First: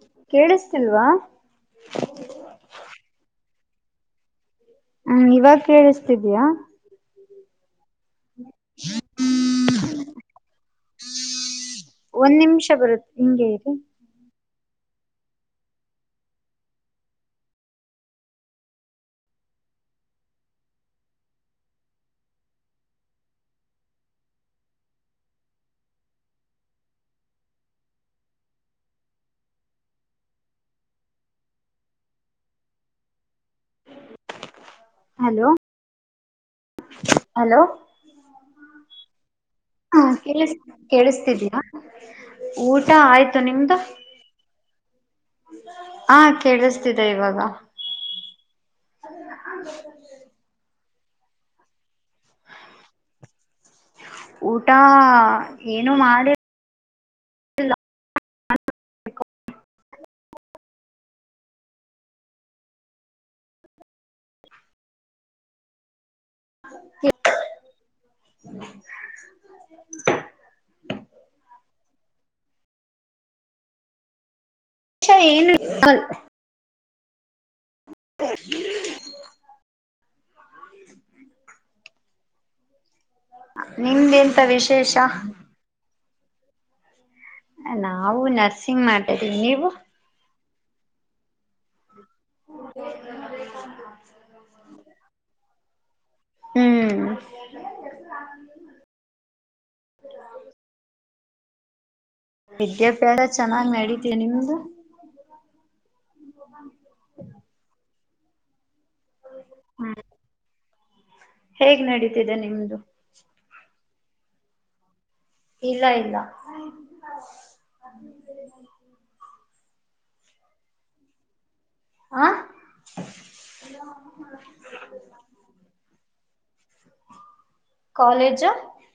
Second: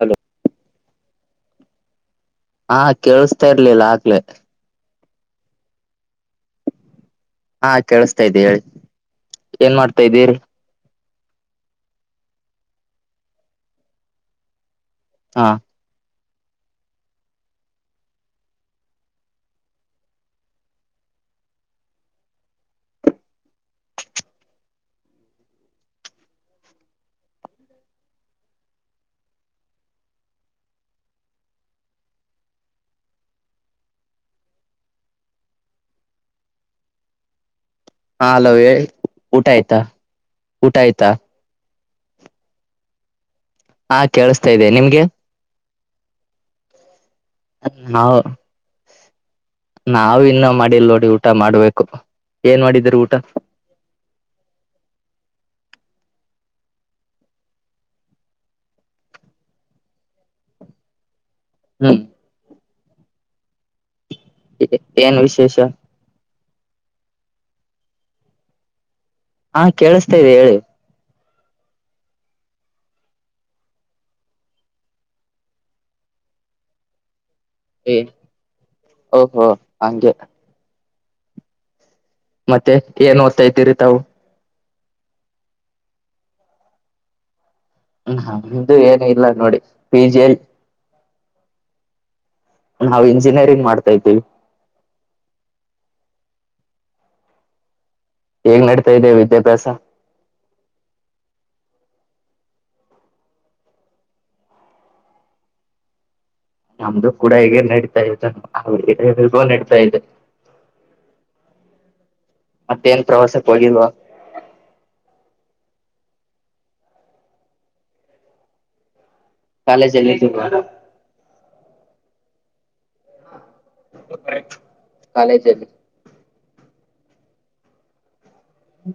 Hello ಕೇಳಿಸ್ತಿಲ್ವಾ ತರರ್ಲಿಲ್ಲ ಹಾಕಲಿಲ್ಲ. [unintelligible] ಹಾ ಇವಾಗ ಕೇಳಿಸ್ತಿದಯಾ? [unintelligible] ಹಾ ಕೇಳಸ್ತಾ ಇದ್ದಿ ಹೇಳಿ ಏನ್ ಮಾಡ್ತಾ ಇದ್ದೀರಿ. [unintelligible] ಒಂದ್ ನಿಮಿಷ ಬರುತ್ತೆ ಹಿಂಗಗೆ ಇರಿ ಹಾ ಹಲೋ ಹಲೋ ಹಾ ಹಲೋ ಹೇಳಿ ಊಟ ಆಯ್ತಾ ಹ ಕೇಳ ಊಟ ಆಯ್ತಾ ಕೇಳಿಸ್ತಿದೀಯಾ? [unintelligible] ಊಟ ಆಯ್ತು ನಿಮ್ದು ಹಾ ಕೇಳುಸ್ತೈದೆ ನಿಮ್ಗೆ. ಹಾ ಕೇಳಿಸ್ತಿದೆ ಇವಾಗ ನಾವ ಇನ್ನ ಮಾಡಿಲ್ ನೋಡಿ ಊಟ ಮಾಡ್ಬೇಕು ಏನ್ ಮಾಡಿದ್ರೀ ಊಟ ಊಟ ಏನು ಮಾಡಿ [unintelligible] ಹ್ಮ್ ಏ ಏನ್ ವಿಶೇಷ [inaudible] ಹಾ ಕೇಳಸ್ತಾ ಇದೆ ಹೇಳಿ [unintelligible] ಏ ಓಹೋ ಹಂಗೆೆ ಮತ್ತೆ ಏನ್ ಓದ್ತಾ ಇದ್ದೀರಿ ತಾವು ಶೇಷ ನಾವು ನಮ್ದು ನರ್ಸಿಂಗ್ ಏನು ಇಲ್ಲ ಮಾಡ್ತಿದ್ದೀವಿ ನೋಡಿ ನೀವು ಪಿಜೀಲ್ ನಾವ ಇಂಜಿನಿಯರಿಂಗ್ ಮಾಡ್ತಾ ಇದ್ದೀವಿ ಹ್ಮ್ ಹೇಗ್ ನಡ್ತಾ ಇದೆ ವಿದ್ಯಾಭ್ಯಾಸ ವಿದ್ಯಾಭ್ಯಾಸ ಚೆನ್ನಾಗ್ ನಡೀತಿದೆ ನಿಮ್ದು ನಮ್ದು ಕೂಡ ಹೀಗೆ ನಡೀತಾ ಇದೆ ಅವ್ರಿಗ್ ಹೇಗ್ ಬೇಕೋ ಹಾಗ್ ನಡತಾ ಇದೆ. ಹೇಗ್ ನಡೀತಿದೆ ನಿಮ್ದು ಮತ್ತೇನ್ ಪ್ರವಾಸಕ್ಕ್ ಹೋಗಿಲ್ವಾ ಇಲ್ಲ ಇಲ್ಲ ಕಾಲೇಜಲ್ಲಿ [unintelligible] ಆ [inaudible] ಕಾಲೇಜಲ್ಲಿ ಕಾಲೇಜ್ ಹ್ಮ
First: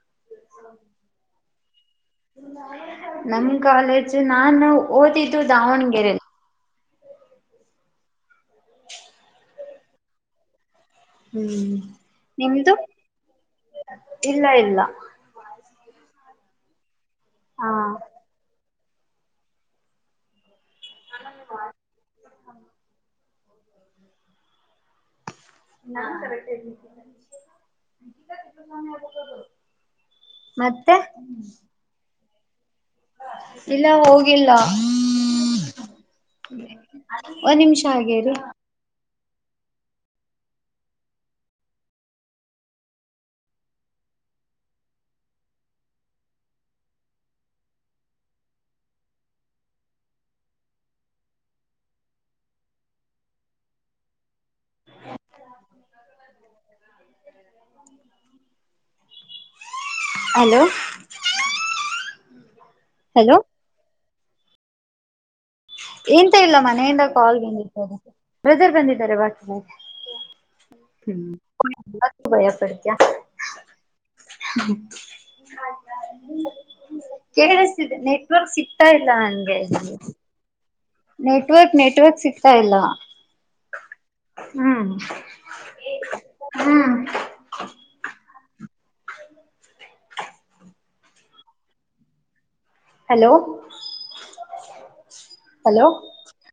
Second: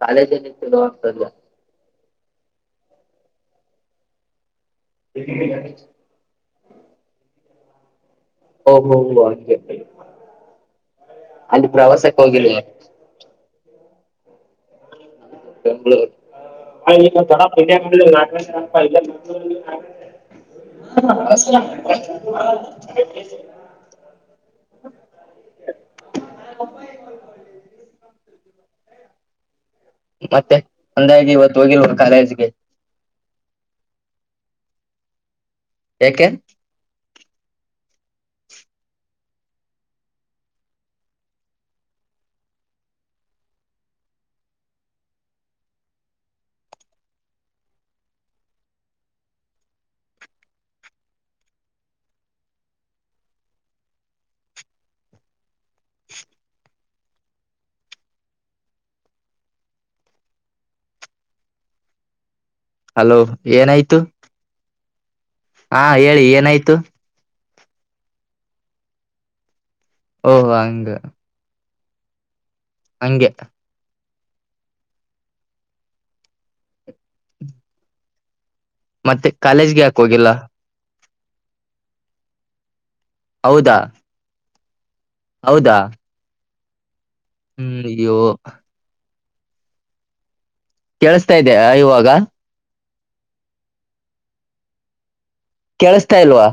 ಕಾಲೇಜ ಎಲ್ಲಿರ್ತದೋ ಅಂತ ಅಂದ್ಯಾ ನಮ್ ಕಾಲೇಜ್ ನಾನು ಓದಿದ್ದು ದಾವಣಗೆರೆಲಿ ಓಹೋ ಹೋ ಹೋ ಹಂಗೆ ಅಲ್ಲಿ ಹ್ಮ್ ಪ್ರವಾಸಕ್ಕೆ ಹೋಗಿಲ್ವ ನಿಮ್ದು ಇಲ್ಲ ಇಲ್ಲ ಬೆಂಗಳೂರು ಹಾ [unintelligible] [unintelligible] [inaudible] [unintelligible] ಮತ್ತೆ ಅಂದಾಗೆ ಇವತ್ತು ಹೋಗಿಲ್ವ ಕಾಲೇಜ್ಗೆ ಇಲ್ಲ ಹೋಗಿಲ್ಲ ಯಾಕೆ ಒಂದ್ ನಿಮಿಷ ಹಾಗೇ ಇರಿ [inaudible] ಹಲೋ ಹಲೋ ಏನಾಯ್ತು ಹಾ ಹೇಳಿ ಎಂತ ಇಲ್ಲ ಏನಾಯ್ತು ಮನೆಯಿಂದ ಕಾಲ್ ಬಂದಿತ ಬ್ರದರ್ ಬಂದಿದ್ದಾರೆ [unintelligible] ಓಹೋ ಹಂಗ [unintelligible] ಭಯಪಡ್ತ್ಯಾ ಹಂಗೆ ಕೇಳಸ್ತಿದೆ ನೆಟ್ವರ್ಕ್ ಸಿ ಸಿಗ್ತಾ ಇಲ್ಲ ಮತ್ತೆ ನಂಗೆ ಕಾಲೇಜ್ಗೆ ಯಾಕೆ ಹೋಗಿಲ್ಲ ನೆಟ್ವರ್ಕ್ ನೆಟ್ವರ್ಕ್ ಸಿಗ್ತಾ ಇಲ್ಲ. ಹೌದಾ ಹ್ಮ್ ಹೌದಾ ಹ್ಮ ಹ್ಮ್ ಅಯ್ಯೋ ಕೇಳಸ್ತಾ ಇದ್ದೆಯ ಇವಾಗ ಹಲೋ ಹಲೋ ಕೇಳಸ್ತಾ ಇಲ್ವಾ